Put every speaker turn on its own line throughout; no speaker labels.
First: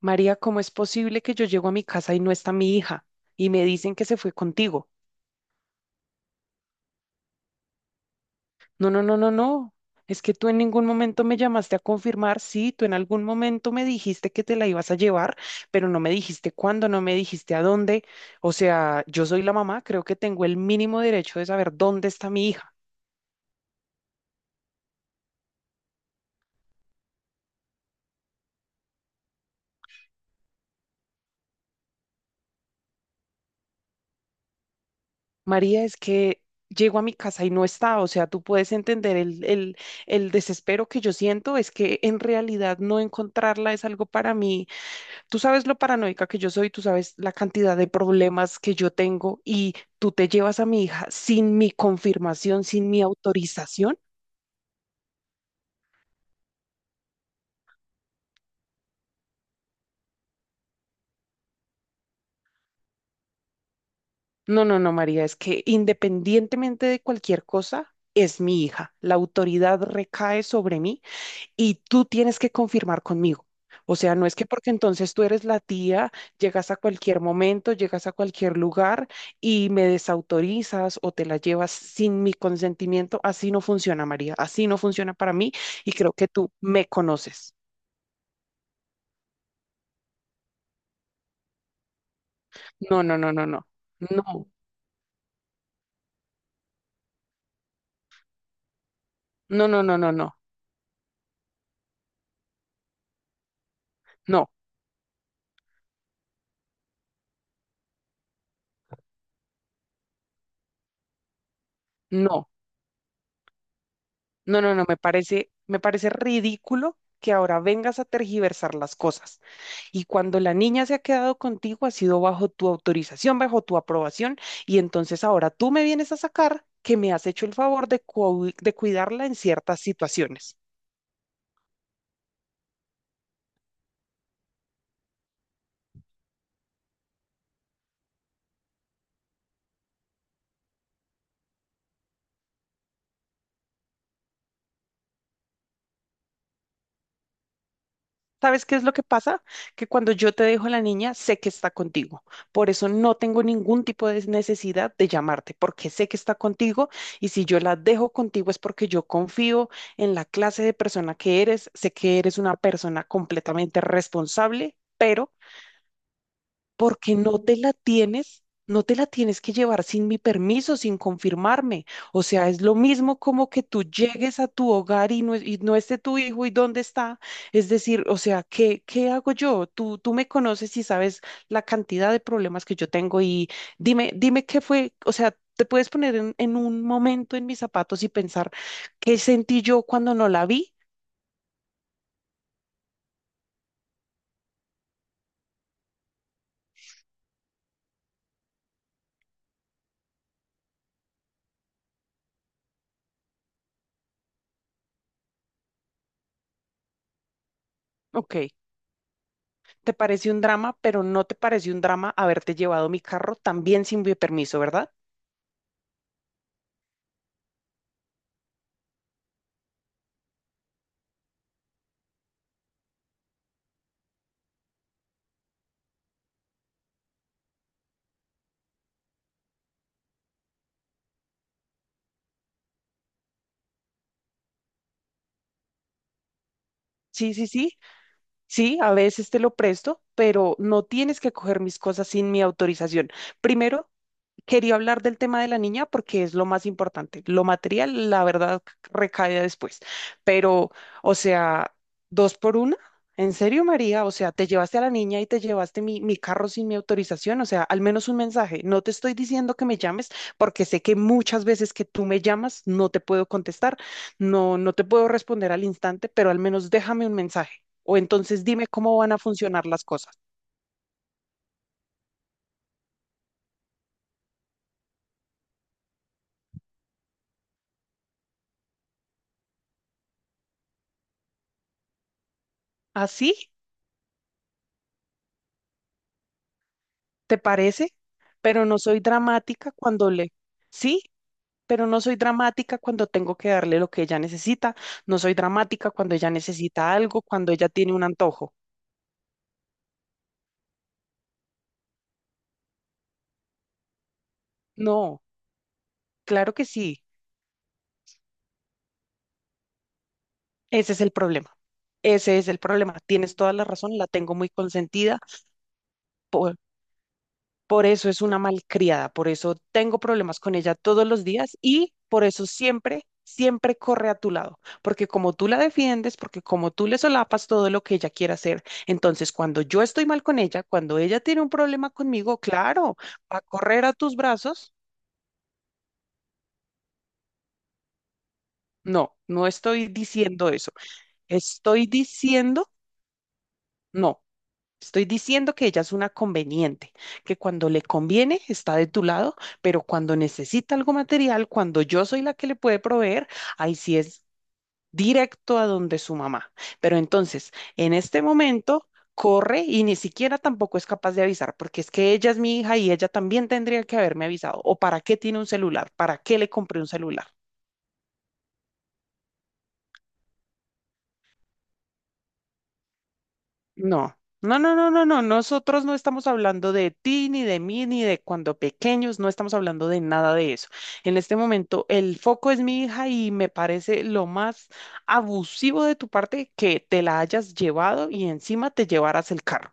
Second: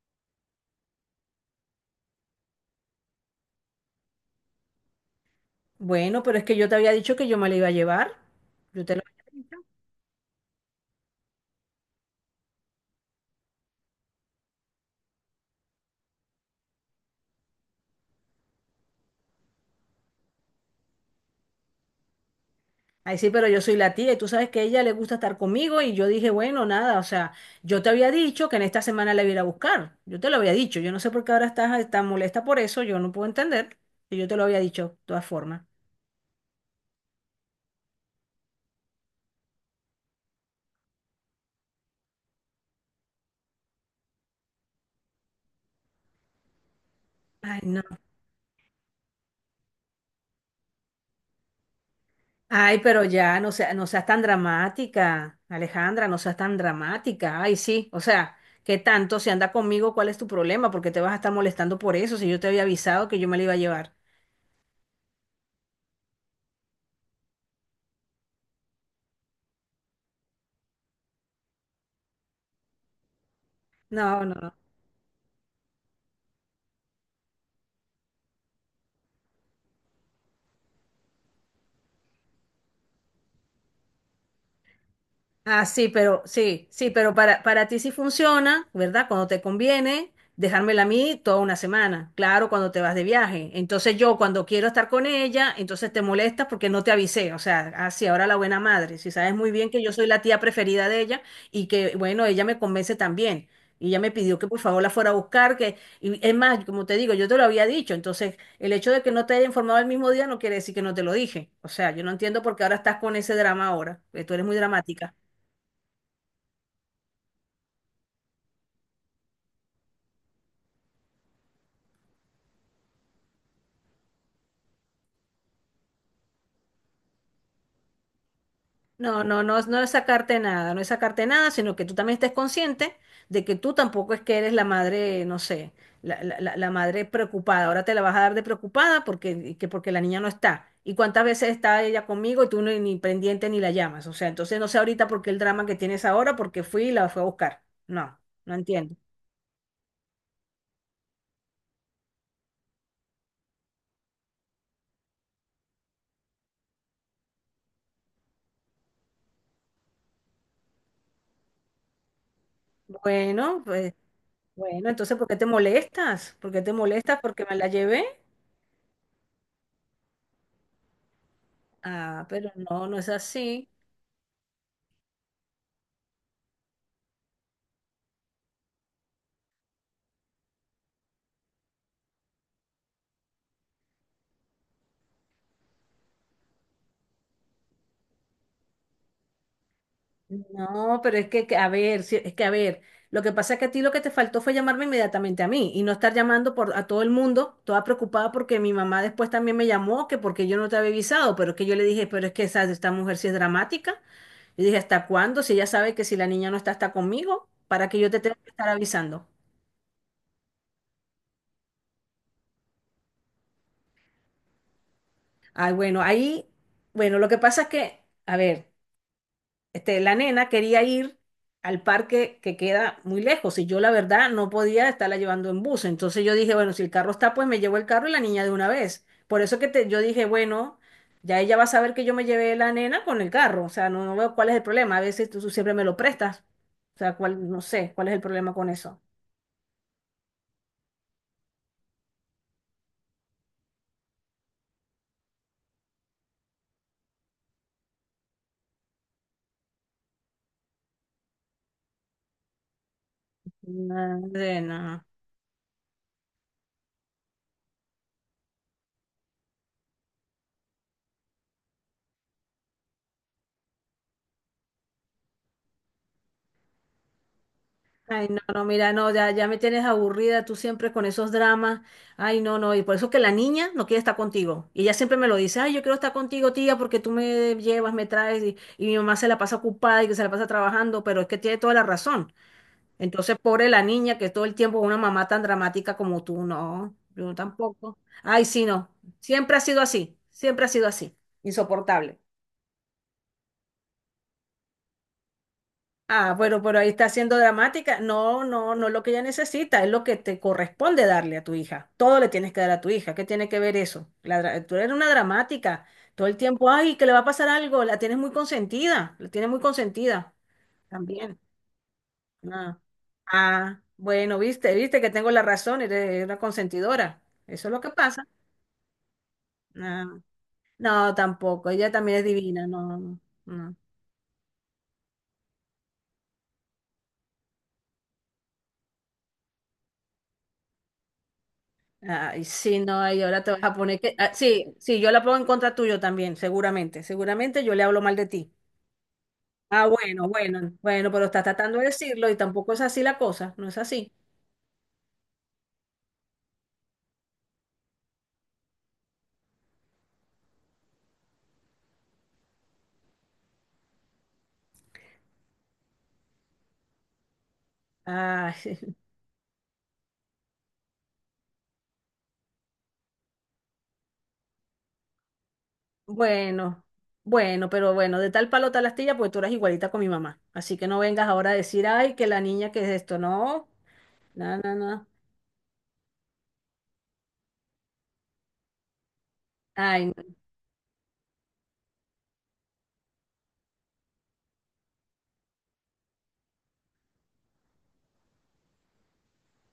María, ¿cómo es posible que yo llego a mi casa y no está mi hija? Y me dicen que se fue contigo.
Bueno, pero es que yo te había dicho que yo me la iba a llevar. Yo
No,
te lo...
no, no, no, no. Es que tú en ningún momento me llamaste a confirmar. Sí, tú en algún momento me dijiste que te la ibas a llevar, pero no me dijiste cuándo, no me dijiste a dónde. O sea, yo soy la mamá, creo que tengo el mínimo derecho de saber dónde está mi hija.
Ay, sí, pero yo soy la tía y tú sabes que a ella le gusta estar conmigo y yo dije, bueno, nada, o sea, yo te había dicho que en esta semana la iba a ir a buscar. Yo te lo había dicho. Yo no sé por qué ahora estás tan molesta por eso. Yo no puedo entender. Y yo te lo había dicho de todas formas.
María, es que llego a mi casa y no está. O sea, tú puedes entender el desespero que yo siento. Es que en realidad no encontrarla es algo para mí. Tú sabes lo paranoica que yo soy, tú sabes la
Ay,
cantidad
no.
de problemas que yo tengo y tú te llevas a mi hija sin mi confirmación,
Ay,
sin mi
pero ya, no
autorización.
seas tan dramática, Alejandra, no seas tan dramática. Ay, sí, o sea, ¿qué tanto? Si anda conmigo, ¿cuál es tu problema? Porque te vas a estar molestando por eso, si yo te había avisado que yo me la iba a llevar.
No, no, no, María, es que independientemente de cualquier cosa, es mi hija. La autoridad recae sobre mí y tú tienes que confirmar conmigo. O sea,
No,
no
no.
es que
No.
porque entonces tú eres la tía, llegas a cualquier momento, llegas a cualquier lugar y me desautorizas o te la llevas sin mi consentimiento. Así no funciona, María. Así no funciona para mí,
Ah, sí,
y creo
pero
que tú
sí,
me
sí, pero para,
conoces.
para ti sí funciona, ¿verdad? Cuando te conviene, dejármela a mí toda una semana, claro, cuando te vas
No,
de
no, no, no,
viaje.
no.
Entonces yo cuando
No,
quiero estar con ella, entonces te molestas porque no te avisé, o sea, así ahora la buena madre, si sabes muy
no,
bien que
no,
yo
no,
soy
no,
la
no.
tía preferida de ella y que, bueno, ella me convence también. Y ella me pidió que
No,
por favor la fuera a buscar, que, y es más, como te digo, yo te lo había dicho, entonces el hecho de que no te haya informado el mismo día no quiere decir que no te lo dije. O sea, yo no entiendo
no,
por qué ahora estás con ese drama ahora, que tú eres muy
no, no, no.
dramática.
Me parece ridículo que ahora vengas a tergiversar las cosas. Y cuando la niña se ha quedado contigo, ha sido bajo tu autorización, bajo tu aprobación, y entonces ahora tú me vienes a sacar que me has hecho el favor de, de
No,
cuidarla en
no, no,
ciertas
no es sacarte
situaciones.
nada, no es sacarte nada, sino que tú también estés consciente de que tú tampoco es que eres la madre, no sé, la madre preocupada. Ahora te la vas a dar de preocupada porque, que porque la niña no está. ¿Y cuántas veces está ella conmigo y tú ni pendiente ni la llamas? O sea, entonces no sé ahorita por qué el drama que tienes ahora, porque fui y la fue a buscar. No, no
¿Sabes qué es lo
entiendo.
que pasa? Que cuando yo te dejo a la niña, sé que está contigo. Por eso no tengo ningún tipo de necesidad de llamarte, porque sé que está contigo y si yo la dejo contigo es porque yo confío en la clase de persona que eres, sé que eres una persona
Bueno,
completamente
pues,
responsable,
bueno, entonces ¿por
pero
qué te molestas? ¿Por qué te
porque
molestas?
no
¿Porque me
te
la
la
llevé?
tienes, no te la tienes que llevar sin mi permiso, sin confirmarme. O
Ah,
sea,
pero
es lo
no, no es
mismo como que
así.
tú llegues a tu hogar y no esté tu hijo y dónde está. Es decir, o sea, ¿qué hago yo? Tú me conoces y sabes la cantidad de problemas que yo tengo y dime, dime qué fue, o sea, te puedes poner en un momento en mis zapatos y pensar qué sentí yo cuando no la vi.
No, pero es que, a ver, sí, es que, a ver, lo que pasa es que a ti lo que te faltó fue llamarme inmediatamente a mí y no estar llamando por, a todo el mundo, toda preocupada porque mi mamá después también me llamó, que porque yo no te había avisado, pero es que yo le dije, pero es que esta mujer sí es dramática. Yo dije, ¿hasta cuándo? Si ella sabe que si la niña no está, está conmigo, ¿para que yo te tenga
Ok.
que estar avisando?
Te parece un drama, pero no te parece un drama haberte llevado mi carro también sin mi permiso, ¿verdad?
Ay, bueno, ahí, bueno, lo que pasa es que, a ver. La nena quería ir al parque que queda muy lejos y yo la verdad no podía estarla llevando en bus. Entonces yo dije, bueno, si el carro está, pues me llevo el carro y la niña de una vez. Por eso que te, yo dije, bueno, ya ella va a saber que yo me llevé la nena con el carro. O sea, no, no veo cuál es el problema. A veces tú siempre me lo prestas. O sea,
Sí, sí,
cuál, no
sí,
sé, cuál es el problema con
sí, a
eso.
veces te lo presto, pero no tienes que coger mis cosas sin mi autorización. Primero, quería hablar del tema de la niña porque es lo más importante. Lo material, la verdad, recae después. Pero, o sea, dos por una. ¿En serio, María? O sea, te llevaste a la
Nada.
niña y te llevaste mi carro sin mi autorización. O sea, al menos un mensaje. No te estoy diciendo que me llames porque sé que muchas veces que tú me llamas no te puedo contestar, no, no te puedo responder al instante, pero al menos déjame un mensaje. O
Ay, no,
entonces
no,
dime
mira,
cómo
no,
van a
ya, ya me
funcionar
tienes
las cosas.
aburrida tú siempre con esos dramas. Ay, no, no, y por eso que la niña no quiere estar contigo. Y ella siempre me lo dice, ay, yo quiero estar contigo, tía, porque tú me llevas, me traes, y mi mamá se la pasa ocupada y que se la pasa trabajando, pero es que tiene toda la razón.
¿Así?
Entonces, pobre la niña que todo el tiempo una mamá tan dramática como tú, no, yo
¿Te parece?
tampoco. Ay,
Pero
sí,
no
no,
soy
siempre ha
dramática
sido
cuando
así,
le...
siempre ha sido
Sí,
así,
pero no soy
insoportable.
dramática cuando tengo que darle lo que ella necesita. No soy dramática cuando ella
Ah, bueno, pero ahí
necesita
está
algo,
siendo
cuando ella tiene
dramática.
un
No,
antojo.
no, no es lo que ella necesita, es lo que te corresponde darle a tu hija. Todo le tienes que dar a tu hija. ¿Qué tiene que ver eso? Tú eres una
No,
dramática. Todo el
claro que
tiempo, ay,
sí.
que le va a pasar algo. La tienes muy consentida, la tienes muy consentida
Ese es el
también.
problema. Ese es el
Ah,
problema. Tienes toda la
ah,
razón, la tengo
bueno,
muy
viste, viste que
consentida.
tengo la razón, eres una consentidora. Eso es lo
Por
que
eso es
pasa.
una malcriada, por eso tengo
Ah,
problemas con ella todos
no,
los días
tampoco. Ella
y
también
por
es
eso
divina, no,
siempre,
no.
siempre
No.
corre a tu lado, porque como tú la defiendes, porque como tú le solapas todo lo que ella quiere hacer, entonces cuando yo estoy mal con ella, cuando ella tiene un problema conmigo,
Ay, sí,
claro,
no, y
va a
ahora te vas a
correr a
poner que...
tus
ah, sí,
brazos.
sí, yo la pongo en contra tuyo también, seguramente. Seguramente yo le hablo mal de ti.
No, no
Ah,
estoy
bueno,
diciendo eso.
bueno, bueno, pero estás tratando de
Estoy
decirlo y
diciendo,
tampoco es así la cosa, no es así.
no. Estoy diciendo que ella es una conveniente, que cuando le conviene está de tu lado, pero cuando necesita algo material, cuando yo soy la que le puede proveer, ahí sí es directo a donde su mamá. Pero entonces, en este
Ay,
momento, corre y ni siquiera tampoco es capaz de avisar, porque es que ella es mi hija y ella también tendría que haberme avisado. ¿O para qué tiene un celular? ¿Para qué le compré
bueno,
un celular?
bueno, pero bueno, de tal palo tal astilla, pues tú eras igualita con mi mamá. Así que no vengas ahora a decir, ay, que la niña que es esto, no,
No,
no,
no,
no,
no, no, no,
no.
no. Nosotros no estamos hablando de ti, ni de mí, ni de cuando pequeños, no estamos hablando de
Ay.
nada de eso. En este momento, el foco es mi hija y me parece lo más abusivo de tu parte que te la hayas llevado y encima te llevaras el carro.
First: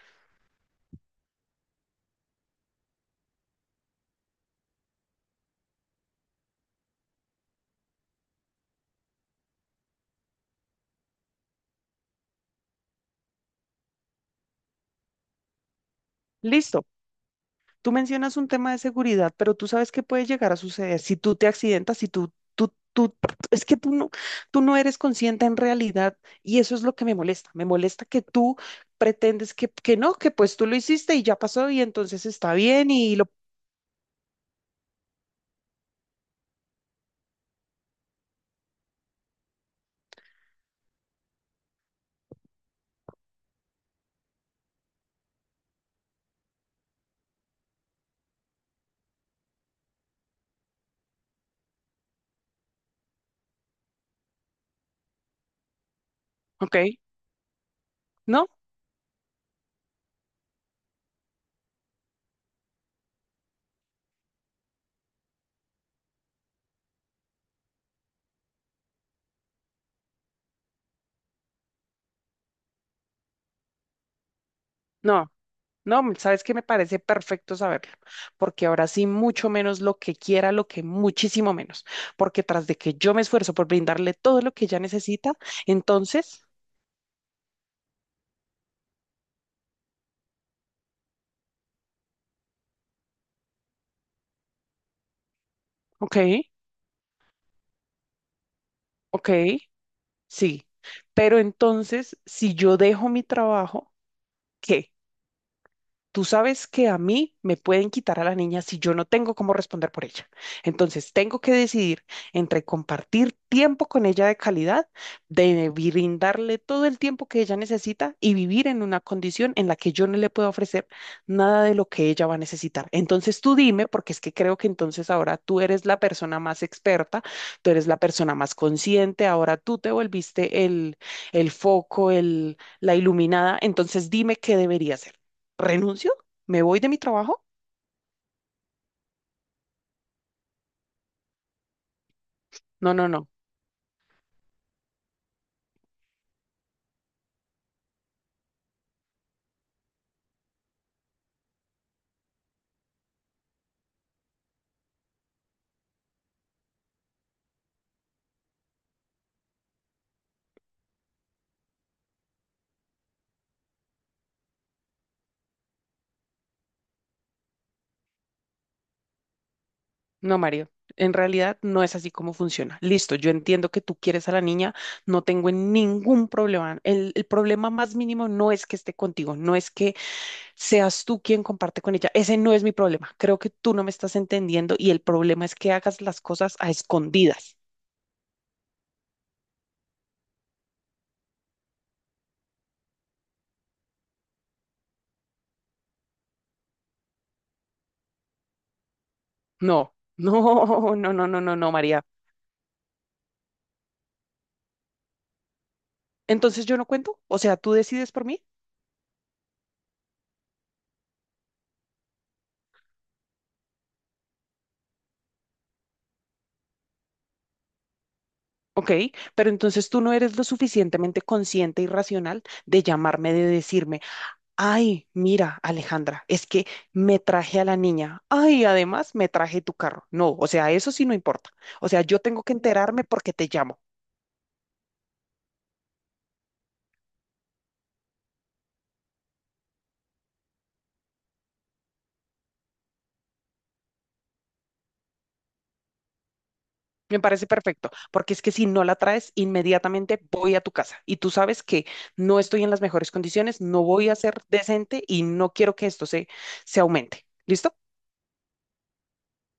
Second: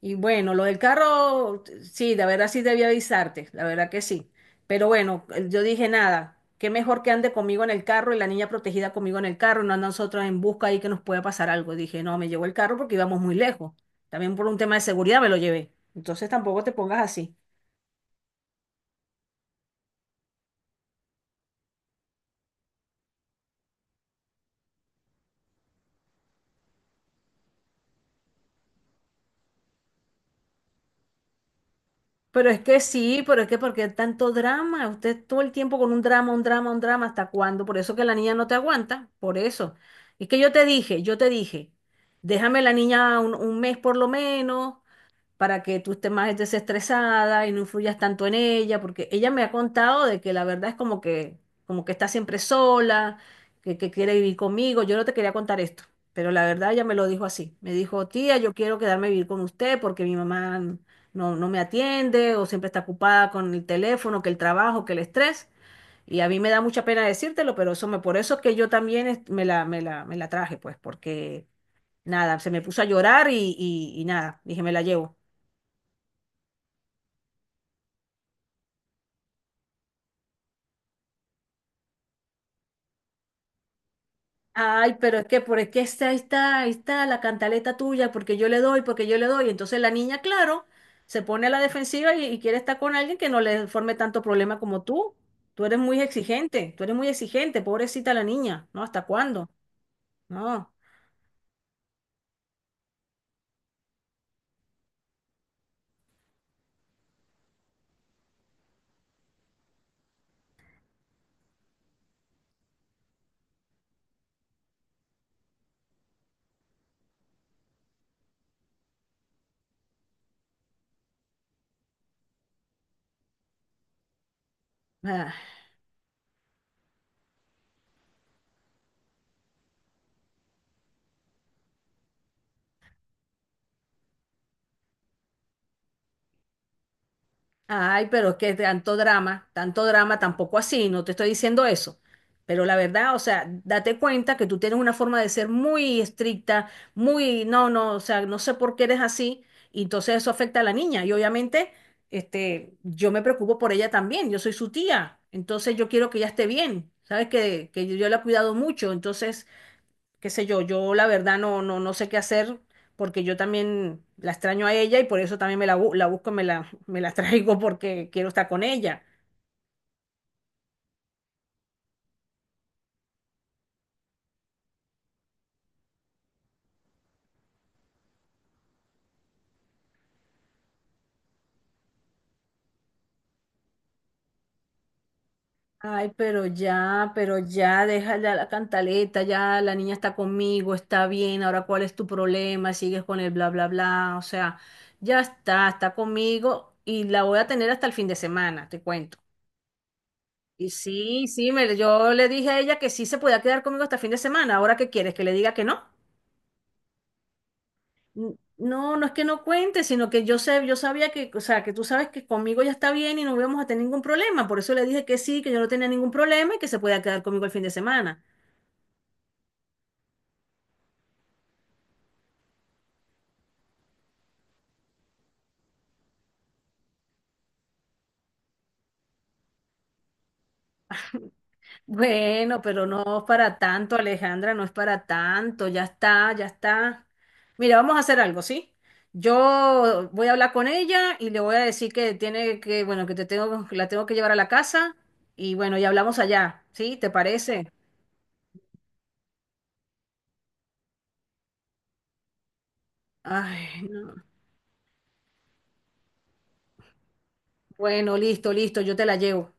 Y bueno, lo del carro, sí, la verdad sí debí avisarte, la verdad que sí. Pero bueno, yo dije nada, qué mejor que ande conmigo en el carro y la niña protegida conmigo en el carro, no a nosotros en busca ahí que nos pueda pasar algo. Dije, no, me llevo el carro porque íbamos muy lejos. También por un tema de seguridad me lo llevé. Entonces tampoco te
Listo.
pongas así.
Tú mencionas un tema de seguridad, pero tú sabes qué puede llegar a suceder si tú te accidentas, si tú, es que tú no eres consciente en realidad y eso es lo que me molesta. Me molesta que tú pretendes que no, que pues tú lo hiciste y ya pasó y entonces
Pero
está
es que
bien y
sí,
lo,
pero es que porque tanto drama, usted todo el tiempo con un drama, un drama, un drama, ¿hasta cuándo? Por eso que la niña no te aguanta, por eso. Es que yo te dije, déjame la niña 1 mes por lo menos, para que tú estés más desestresada y no influyas tanto en ella, porque ella me ha contado de que la verdad es como que está siempre sola, que quiere vivir conmigo. Yo no te quería contar esto, pero la verdad
ok,
ella me lo dijo así. Me dijo, tía,
no,
yo quiero quedarme a vivir con usted porque mi mamá no, no me atiende o siempre está ocupada con el teléfono, que el trabajo, que el estrés. Y a mí me da mucha pena decírtelo, pero eso me, por eso es que yo también me la, me la, me la traje, pues, porque nada, se me puso a llorar y nada, dije, me la llevo.
no. No, sabes que me parece perfecto saberlo, porque ahora sí mucho menos lo que quiera, lo que muchísimo menos, porque tras de que yo me esfuerzo por brindarle todo lo que ella
Ay, pero es
necesita,
que, por es que está, ahí
entonces,
está, ahí está la cantaleta tuya, porque yo le doy, porque yo le doy. Entonces la niña, claro, se pone a la defensiva y quiere estar con alguien que no le forme tanto problema como tú. Tú eres muy
ok,
exigente, tú eres muy exigente, pobrecita la niña, ¿no? ¿Hasta
ok.
cuándo?
Sí,
No.
pero entonces, si yo dejo mi trabajo, ¿qué? Tú sabes que a mí me pueden quitar a la niña si yo no tengo cómo responder por ella. Entonces, tengo que decidir entre compartir tiempo con ella de calidad, de brindarle todo el tiempo que ella necesita y vivir en una condición en la que yo no le puedo ofrecer nada de lo que ella va a necesitar. Entonces, tú dime, porque es que creo que entonces ahora
Ah.
tú eres la persona más experta, tú eres la persona más consciente, ahora tú te volviste el foco, el, la iluminada. Entonces, dime qué debería hacer. ¿Renuncio? ¿Me voy de mi trabajo?
Ay, pero es que tanto drama, tampoco así, no te estoy diciendo eso. Pero la
No, no,
verdad, o
no,
sea, date cuenta que tú tienes una forma de ser muy estricta, muy, no, no, o sea, no sé por qué eres así, y entonces eso afecta a la niña. Y obviamente, yo me preocupo por ella también, yo soy su tía, entonces yo quiero que ella esté bien, sabes que yo la he cuidado mucho, entonces qué sé yo, yo la verdad no, no, no sé qué hacer porque yo también la extraño a ella y por eso también me la, la busco, me la, me la traigo porque quiero estar con ella.
no, Mario. En realidad no es así como funciona. Listo, yo entiendo que tú quieres a la niña, no tengo ningún problema. El problema más mínimo no es que esté contigo, no es que seas tú quien comparte con ella. Ese no es mi problema. Creo que tú no me estás entendiendo y el problema es que hagas
Ay,
las cosas a
pero
escondidas.
ya, déjala la cantaleta, ya la niña está conmigo, está bien, ahora cuál es tu problema, sigues con el bla, bla, bla, o sea, ya está, está conmigo y la voy a tener hasta el fin de semana, te cuento.
No,
Y
no, no,
sí,
no, no,
sí,
no, no,
me,
María.
yo le dije a ella que sí se podía quedar conmigo hasta el fin de semana, ¿ahora qué quieres? ¿Que le diga que no?
Entonces yo no cuento, o sea, tú decides por mí.
No, no es que no cuente, sino que yo sé, yo sabía que, o sea, que tú sabes que conmigo ya está bien y no íbamos a tener ningún problema. Por eso le dije que sí, que yo no tenía ningún problema y que se podía quedar conmigo el fin de semana.
Ok, pero entonces tú no eres lo suficientemente consciente y racional de llamarme, de decirme, ay, mira, Alejandra, es que me traje a la niña, ay, además me traje tu carro. No, o sea, eso sí no importa. O sea, yo tengo que
Bueno, pero
enterarme
no es
porque te
para
llamo.
tanto, Alejandra, no es para tanto, ya está, ya está. Mira, vamos a hacer algo, ¿sí? Yo voy a hablar con ella y le voy a decir que tiene que, bueno, que te tengo, que la tengo que llevar a la casa y bueno, y hablamos allá, ¿sí? ¿Te
Me parece
parece?
perfecto, porque es que si no la traes, inmediatamente voy a tu casa y tú sabes que no estoy en las mejores condiciones,
Ay,
no voy
no.
a ser decente y no quiero que esto se aumente. ¿Listo?
Bueno, listo, listo, yo te la llevo.